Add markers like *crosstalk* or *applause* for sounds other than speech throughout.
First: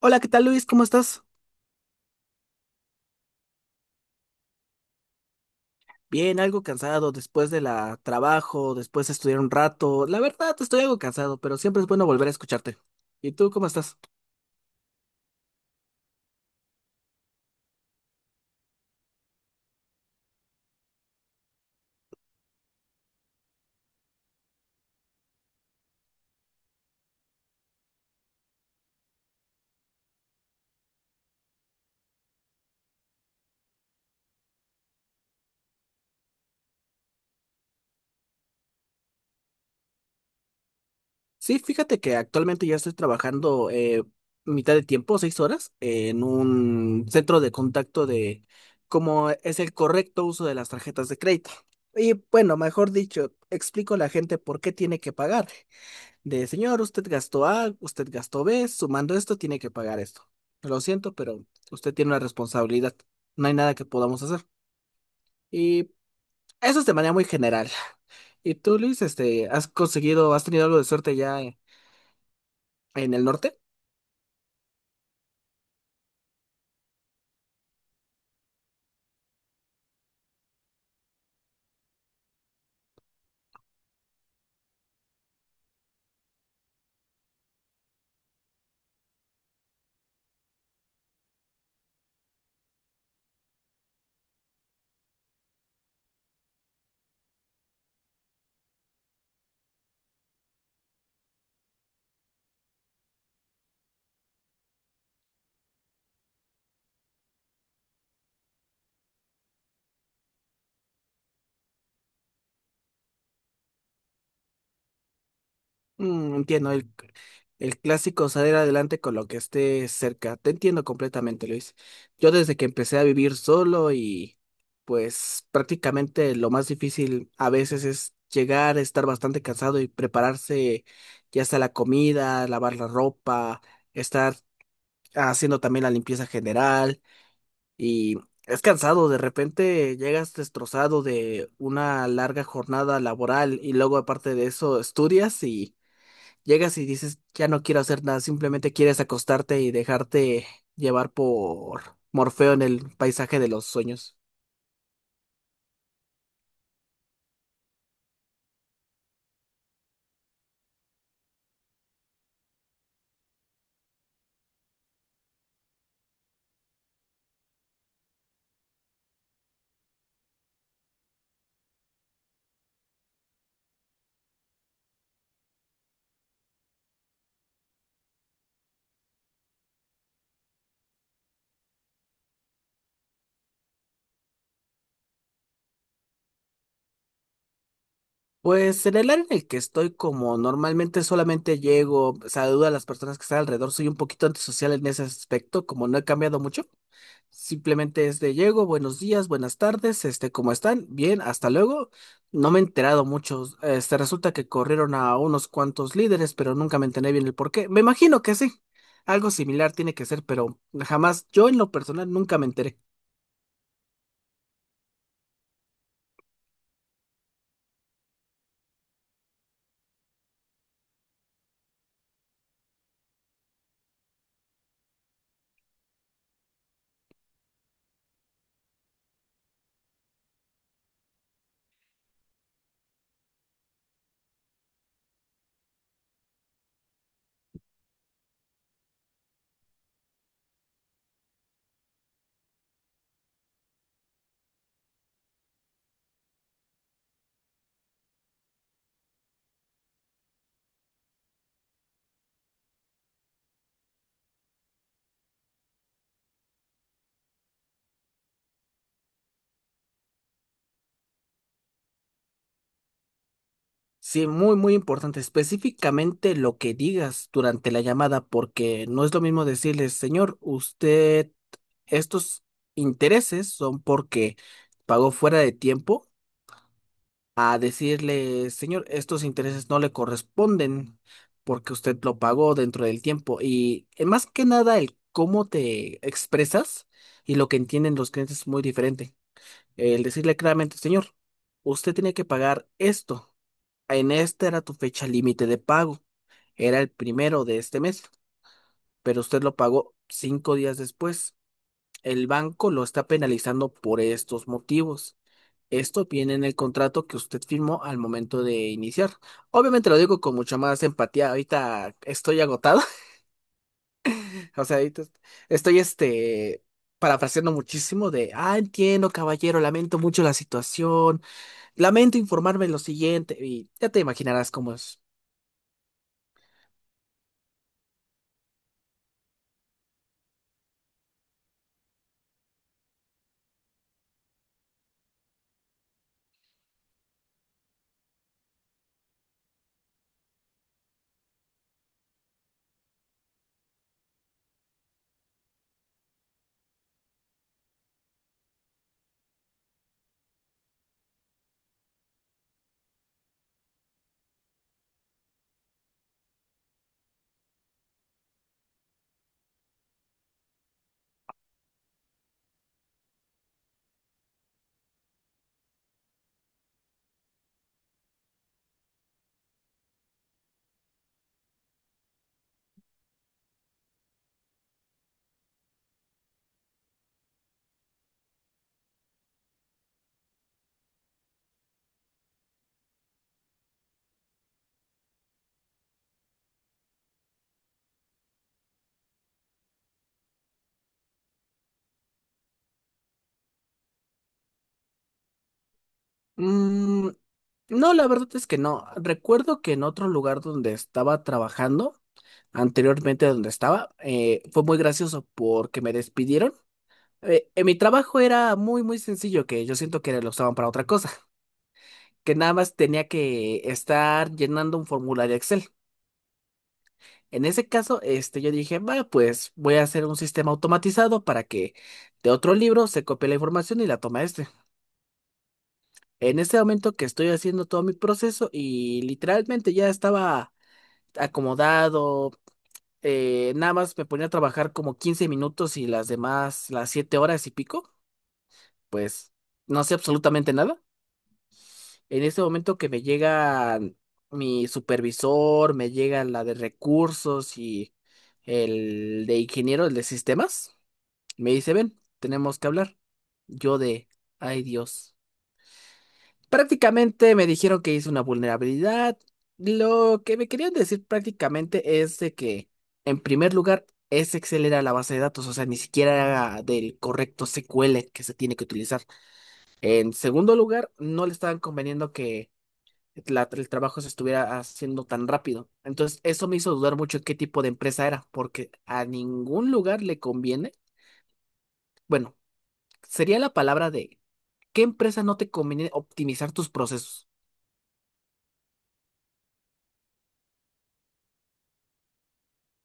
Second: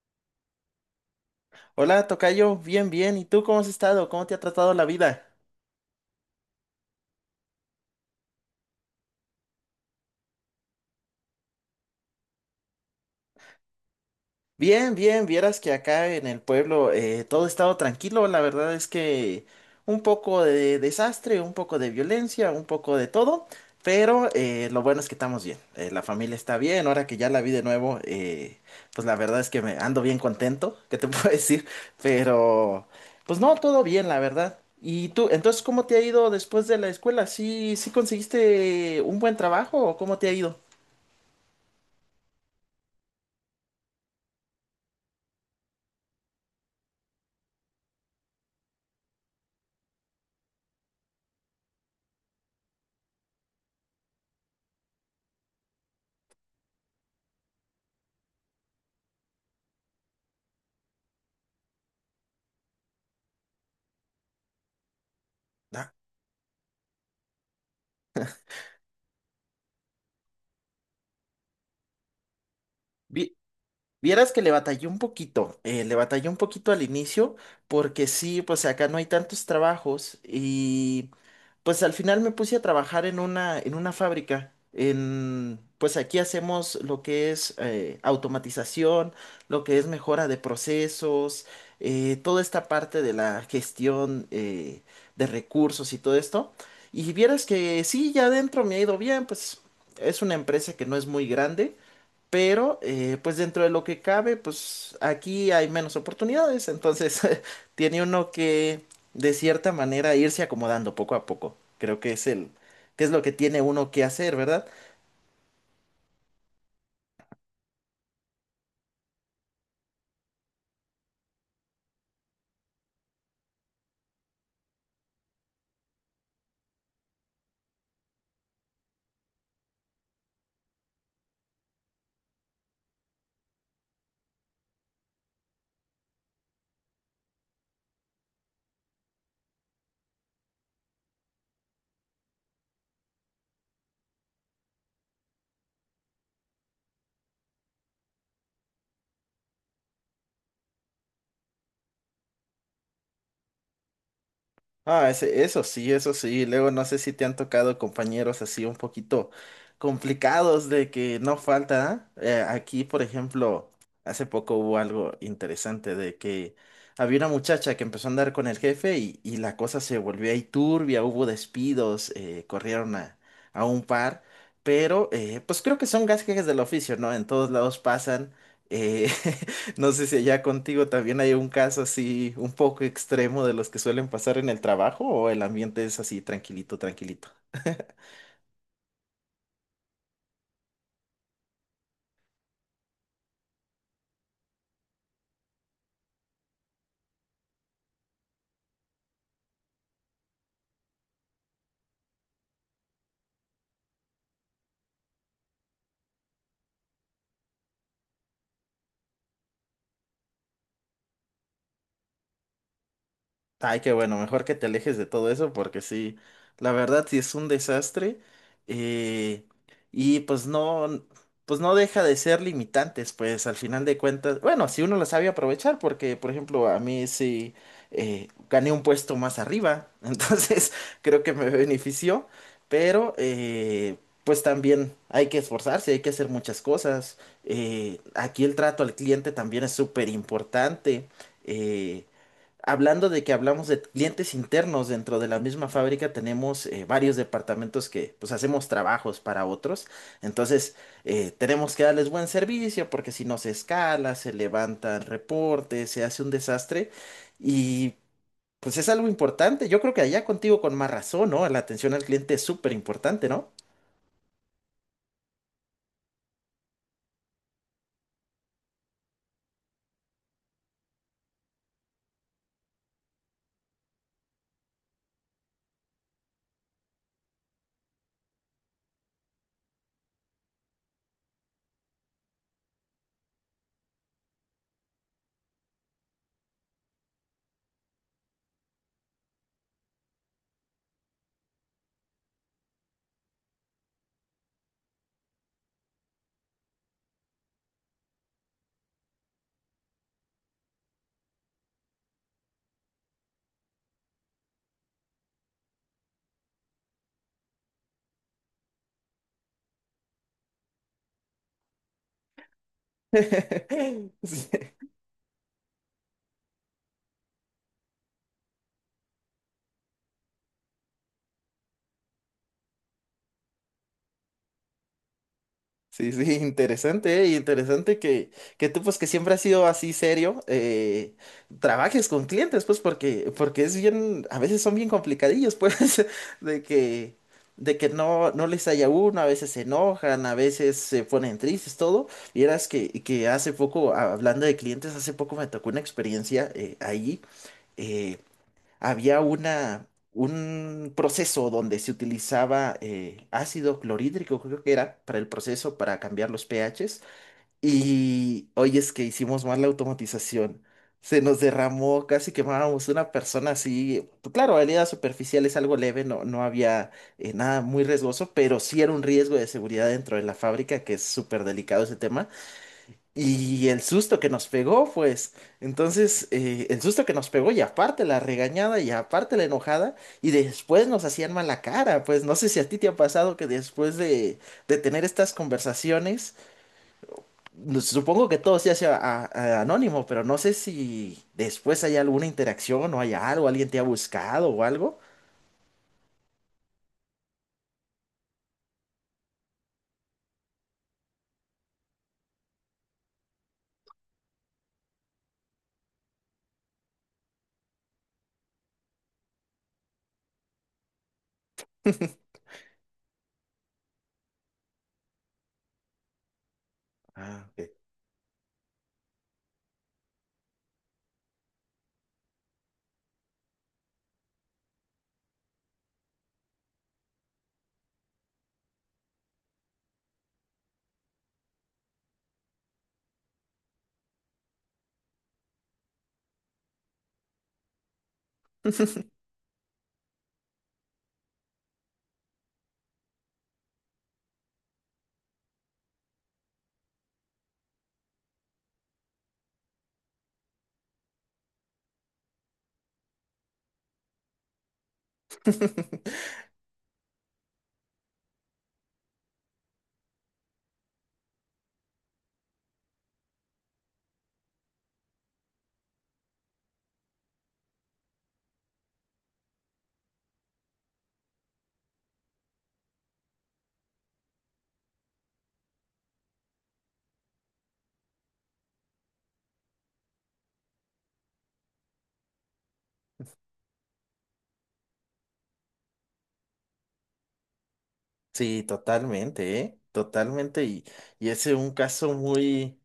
Hola, ¿qué tal Luis? ¿Cómo estás? Hola, tocayo, bien, bien. ¿Y tú cómo has estado? ¿Cómo te ha tratado la vida? Bien, algo cansado después de la trabajo, después de estudiar un rato. La verdad, estoy algo cansado, pero siempre es bueno volver a escucharte. ¿Y tú cómo estás? Bien, bien. Vieras que acá en el pueblo todo ha estado tranquilo. La verdad es que un poco de desastre, un poco de violencia, un poco de todo. Pero lo bueno es que estamos bien. La familia está bien. Ahora que ya la vi de nuevo, pues la verdad es que me ando bien contento. ¿Qué te *laughs* puedo decir? Pero, pues no, todo bien, la verdad. ¿Y tú, entonces, cómo te ha ido después de la escuela? ¿Sí, conseguiste un buen trabajo o cómo te ha ido? Sí, fíjate que actualmente ya estoy trabajando mitad de tiempo, 6 horas, en un centro de contacto de cómo es el correcto uso de las tarjetas de crédito. Y bueno, mejor dicho, explico a la gente por qué tiene que pagar. De, señor, usted gastó A, usted gastó B, sumando esto tiene que pagar esto. Lo siento, pero usted tiene una responsabilidad. No hay nada que podamos hacer. Y Ah, eso es de manera muy general. ¿Y tú, Luis, este, has conseguido, has tenido algo de suerte ya en el vi- norte? Vieras que le batallé un poquito, le batallé un poquito al inicio, porque sí, pues acá no hay tantos trabajos y pues al final me puse a trabajar en una fábrica. En, pues aquí hacemos lo que es automatización, lo que es mejora de procesos, toda esta parte de la gestión de recursos y todo esto. Y vieras que sí, ya adentro me ha ido bien, pues es una empresa que no es muy grande. Pero, pues dentro de lo que cabe, pues aquí hay menos oportunidades, entonces *laughs* tiene uno que, de cierta manera, irse acomodando poco a poco. Creo que que es lo que tiene uno que hacer, ¿verdad? Mm, entiendo, el clásico salir adelante con lo que esté cerca. Te entiendo completamente, Luis. Yo desde que empecé a vivir solo y pues prácticamente lo más difícil a veces es llegar, estar bastante cansado y prepararse ya sea la comida, lavar la ropa, estar haciendo también la limpieza general y es cansado, de repente llegas destrozado de una larga jornada laboral y luego aparte de eso estudias y... Llegas y dices, ya no quiero hacer nada, simplemente quieres acostarte y dejarte llevar por Morfeo en el paisaje de los sueños. Ah, eso sí, eso sí. Luego no sé si te han tocado compañeros así un poquito complicados de que no falta. ¿Eh? Aquí, por ejemplo, hace poco hubo algo interesante de que había una muchacha que empezó a andar con el jefe y la cosa se volvió ahí turbia, hubo despidos, corrieron a un par, pero pues creo que son gajes del oficio, ¿no? En todos lados pasan. eh, *laughs* No sé si allá contigo también hay un caso así un poco extremo de los que suelen pasar en el trabajo o el ambiente es así tranquilito, tranquilito. Pues en el área en el que estoy, como normalmente solamente llego, saludo a las personas que están alrededor, soy un poquito antisocial en ese aspecto, como no he cambiado mucho. Simplemente es de llego, buenos días, buenas tardes, este, ¿cómo están? Bien, hasta luego. No me he enterado mucho. Este, resulta que corrieron a unos cuantos líderes, pero nunca me enteré bien el por qué. Me imagino que sí. Algo similar tiene que ser, pero jamás, yo en lo personal nunca me enteré. Ay, qué bueno, mejor que te alejes de todo eso porque sí, la verdad sí es un desastre eh, y pues no deja de ser limitantes, pues al final de cuentas, bueno, si uno lo sabe aprovechar porque, por ejemplo, a mí sí gané un puesto más arriba, *laughs* entonces creo que me benefició, pero pues también hay que esforzarse, hay que hacer muchas cosas, aquí el trato al cliente también es súper importante. Hablando de que hablamos de clientes internos dentro de la misma fábrica, tenemos varios departamentos que pues hacemos trabajos para otros. Entonces, tenemos que darles buen servicio porque si no se escala, se levantan reportes, se hace un desastre y pues es algo importante. Yo creo que allá contigo con más razón, ¿no? La atención al cliente es súper importante, ¿no? Sí, muy, muy importante. Específicamente lo que digas durante la llamada, porque no es lo mismo decirles, señor, usted, estos intereses son porque pagó fuera de tiempo a decirle, señor, estos intereses no le corresponden porque usted lo pagó dentro del tiempo. Y más que nada, el cómo te expresas y lo que entienden los clientes es muy diferente. El decirle claramente, señor, usted tiene que pagar esto. En esta era tu fecha límite de pago. Era el primero de este mes, pero usted lo pagó 5 días después. El banco lo está penalizando por estos motivos. Esto viene en el contrato que usted firmó al momento de iniciar. Obviamente lo digo con mucha más empatía. Ahorita estoy agotado. *laughs* *laughs* Sí. O sea, estoy este parafraseando muchísimo de, ah, entiendo, caballero, lamento mucho la situación. Lamento informarme lo siguiente. Y ya te imaginarás cómo es. Sí, sí, *laughs* interesante, ¿eh? Y interesante que tú, pues, que siempre has sido así serio, trabajes con clientes, pues, porque, porque es bien, a veces son bien complicadillos, pues, *laughs* de que, de que no, no les haya uno, a veces se enojan, a veces se ponen tristes, todo. Vieras que hace poco, hablando de clientes, hace poco me tocó una experiencia ahí. eh, Había un proceso donde se utilizaba ácido clorhídrico, creo que era, para el proceso, para cambiar los pHs. Y hoy es que hicimos mal la automatización. Se nos derramó, casi quemábamos una persona así, pues. Claro, heridas superficiales, algo leve, no, no había nada muy riesgoso, pero sí era un riesgo de seguridad dentro de la fábrica, que es súper delicado ese tema. Y el susto que nos pegó, pues. Entonces, el susto que nos pegó, y aparte la regañada, y aparte la enojada, y después nos hacían mala cara. Pues no sé si a ti te ha pasado que después de tener estas conversaciones, supongo que todo se hace anónimo, pero no sé si después hay alguna interacción o hay algo, alguien te ha buscado o algo. Mm, no, la verdad es que no. Recuerdo que en otro lugar donde estaba trabajando, anteriormente donde estaba, fue muy gracioso porque me despidieron. Mi trabajo era muy, muy sencillo, que yo siento que lo usaban para otra cosa, *laughs* *laughs* que nada más tenía que estar llenando un formulario Excel. En Ah, ese ok. caso, este, yo dije, va, pues voy a hacer un sistema automatizado para que de otro libro se copie la información y la toma este. En ese momento que estoy haciendo todo mi proceso y literalmente ya estaba acomodado, nada más me ponía a trabajar como 15 minutos y las demás, las 7 horas y pico, pues no sé absolutamente nada. En este momento que me llega mi supervisor, me llega la de recursos y el de ingeniero, el de sistemas, me dice, ven, tenemos que hablar. Yo de, ay Dios. Prácticamente me dijeron que hice una vulnerabilidad. Lo que me querían decir prácticamente es de que, en primer lugar, es Excel era la base de datos, o sea, ni siquiera era del correcto SQL que se tiene que utilizar. En segundo lugar, no le estaban conveniendo que el trabajo se estuviera haciendo tan rápido. Entonces, eso me hizo dudar mucho qué tipo de empresa era, porque a ningún lugar le conviene, bueno, sería la palabra de qué empresa no te conviene optimizar tus procesos. Sí, totalmente, ¿eh? Totalmente. Y ese es un caso muy.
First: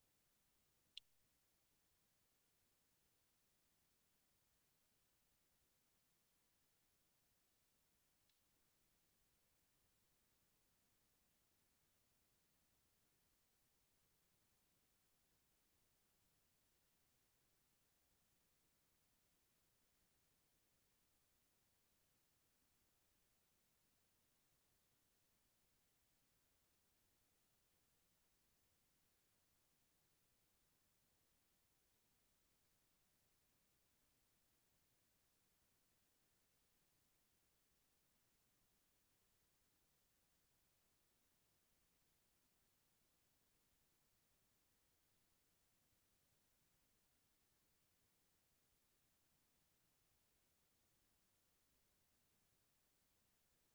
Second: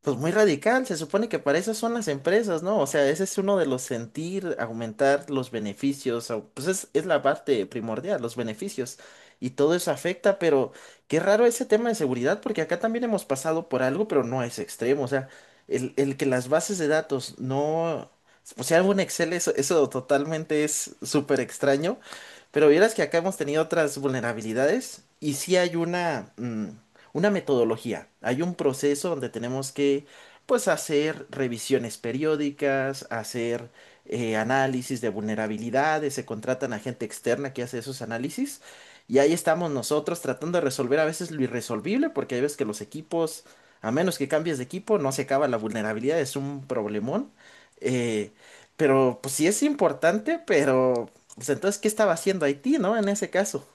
Pues muy radical, se supone que para eso son las empresas, ¿no? O sea, ese es uno de los sentir, aumentar los beneficios, pues es la parte primordial, los beneficios, y todo eso afecta, pero qué raro ese tema de seguridad, porque acá también hemos pasado por algo, pero no es extremo, o sea, el que las bases de datos no, o sea, algo en Excel, eso totalmente es súper extraño, pero vieras que acá hemos tenido otras vulnerabilidades, y sí hay una una metodología. Hay un proceso donde tenemos que, pues, hacer revisiones periódicas, hacer análisis de vulnerabilidades, se contratan a gente externa que hace esos análisis. Y ahí estamos nosotros tratando de resolver a veces lo irresolvible, porque hay veces que los equipos, a menos que cambies de equipo, no se acaba la vulnerabilidad, es un problemón. Eh, pero pues sí es importante, pero pues entonces, ¿qué estaba haciendo Haití, no? En ese caso.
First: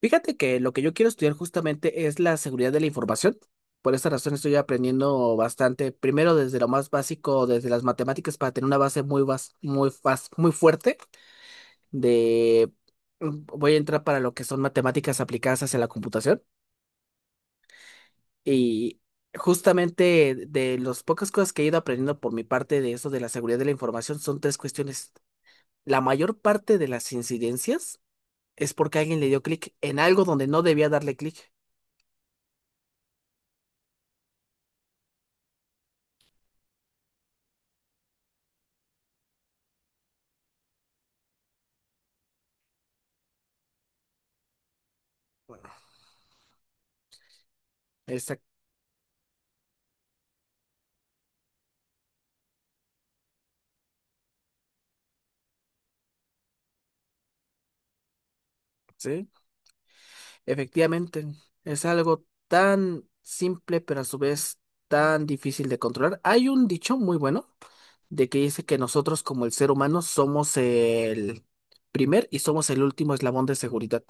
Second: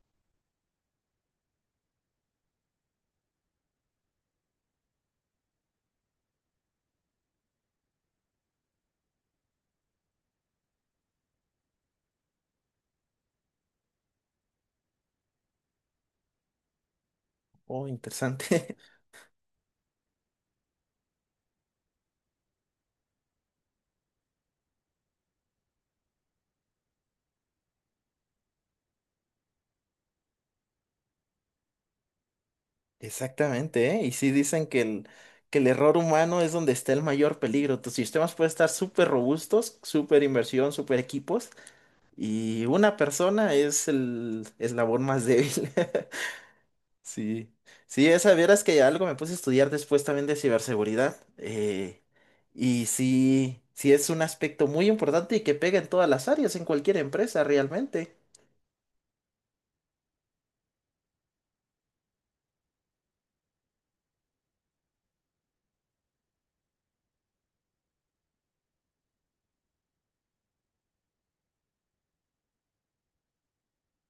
Fíjate que lo que yo quiero estudiar justamente es la seguridad de la información. Por esa razón estoy aprendiendo bastante, primero desde lo más básico, desde las matemáticas, para tener una base muy, muy, muy fuerte de... Voy a entrar para lo que son matemáticas aplicadas hacia la computación. Oh, interesante. Y justamente de las pocas cosas que he ido aprendiendo por mi parte de eso de la seguridad de la información son tres cuestiones. La mayor parte de las incidencias es porque alguien le dio clic en algo donde no debía darle clic. Exactamente, ¿eh? Y sí dicen que el error humano es donde está el mayor peligro. Tus sistemas pueden estar súper robustos, súper inversión, súper equipos, y una persona es el eslabón más débil. *laughs* Sí, sí, esa Exacto, vieras que algo me puse a estudiar después también de ciberseguridad. Y sí, sí es un aspecto muy importante y que pega en todas las áreas, en cualquier empresa realmente. sí. Efectivamente, es algo tan simple, pero a su vez tan difícil de controlar. Hay un dicho muy bueno de que dice que nosotros como el ser humano somos el primer y somos el último eslabón de seguridad,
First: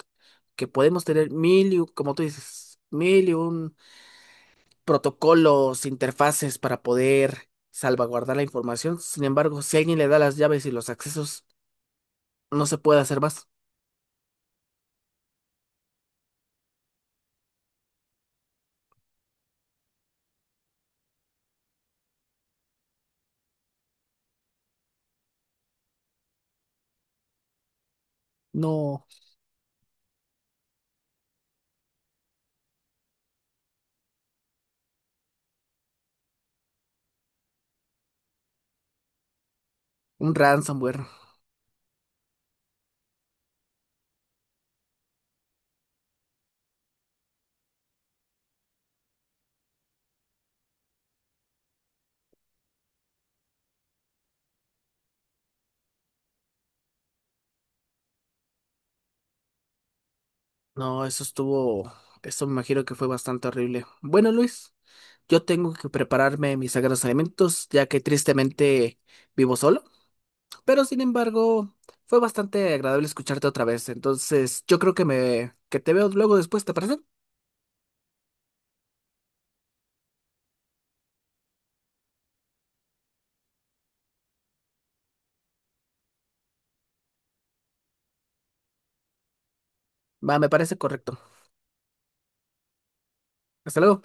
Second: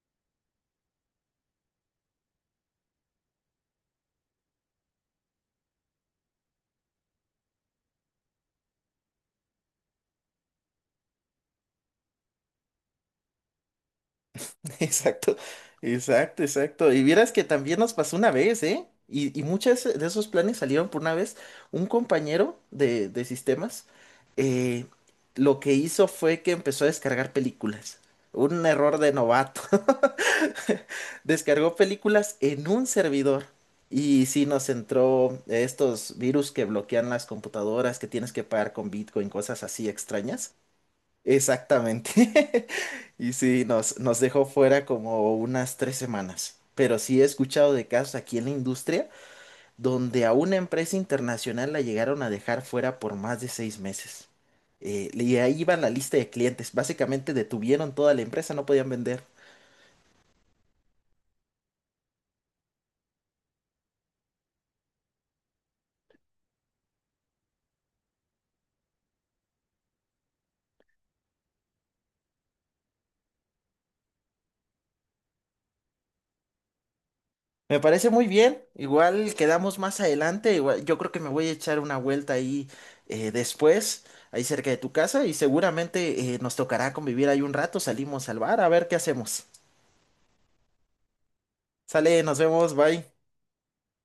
que podemos tener mil y, como tú dices, mil y un protocolos, interfaces para poder salvaguardar la información. Sin embargo, si alguien le da las llaves y los accesos, no se puede hacer más. *laughs* Exacto, exacto, exacto. Y vieras que también nos pasó una vez, ¿eh? Y muchos de esos planes salieron por una vez. Un compañero de sistemas eh, lo que hizo fue que empezó a descargar películas. Un error No, de novato. *laughs* Descargó películas en un servidor. Y sí nos entró estos virus que bloquean las computadoras, que tienes que pagar con Bitcoin, cosas así un extrañas. ransomware. Exactamente. *laughs* Y sí, nos, nos dejó fuera como unas 3 semanas. Pero sí he escuchado de casos aquí en la industria donde a una empresa internacional la llegaron a dejar fuera por más de 6 meses. Y ahí iba la lista de clientes. Básicamente detuvieron toda la empresa, no podían vender. No, eso estuvo, eso me imagino que fue bastante horrible. Bueno, Luis, yo tengo que prepararme mis sagrados alimentos, ya que tristemente vivo solo. Pero sin embargo, fue bastante agradable escucharte otra vez. Entonces, yo creo que me que te veo luego después, ¿te parece? Me parece muy bien. Igual quedamos más adelante. Igual, yo creo que me voy a echar una vuelta ahí después, ahí cerca de tu casa, y seguramente nos tocará convivir ahí un rato. Salimos al bar a ver qué hacemos. Va, me parece correcto. Sale, nos vemos, bye. Hasta luego.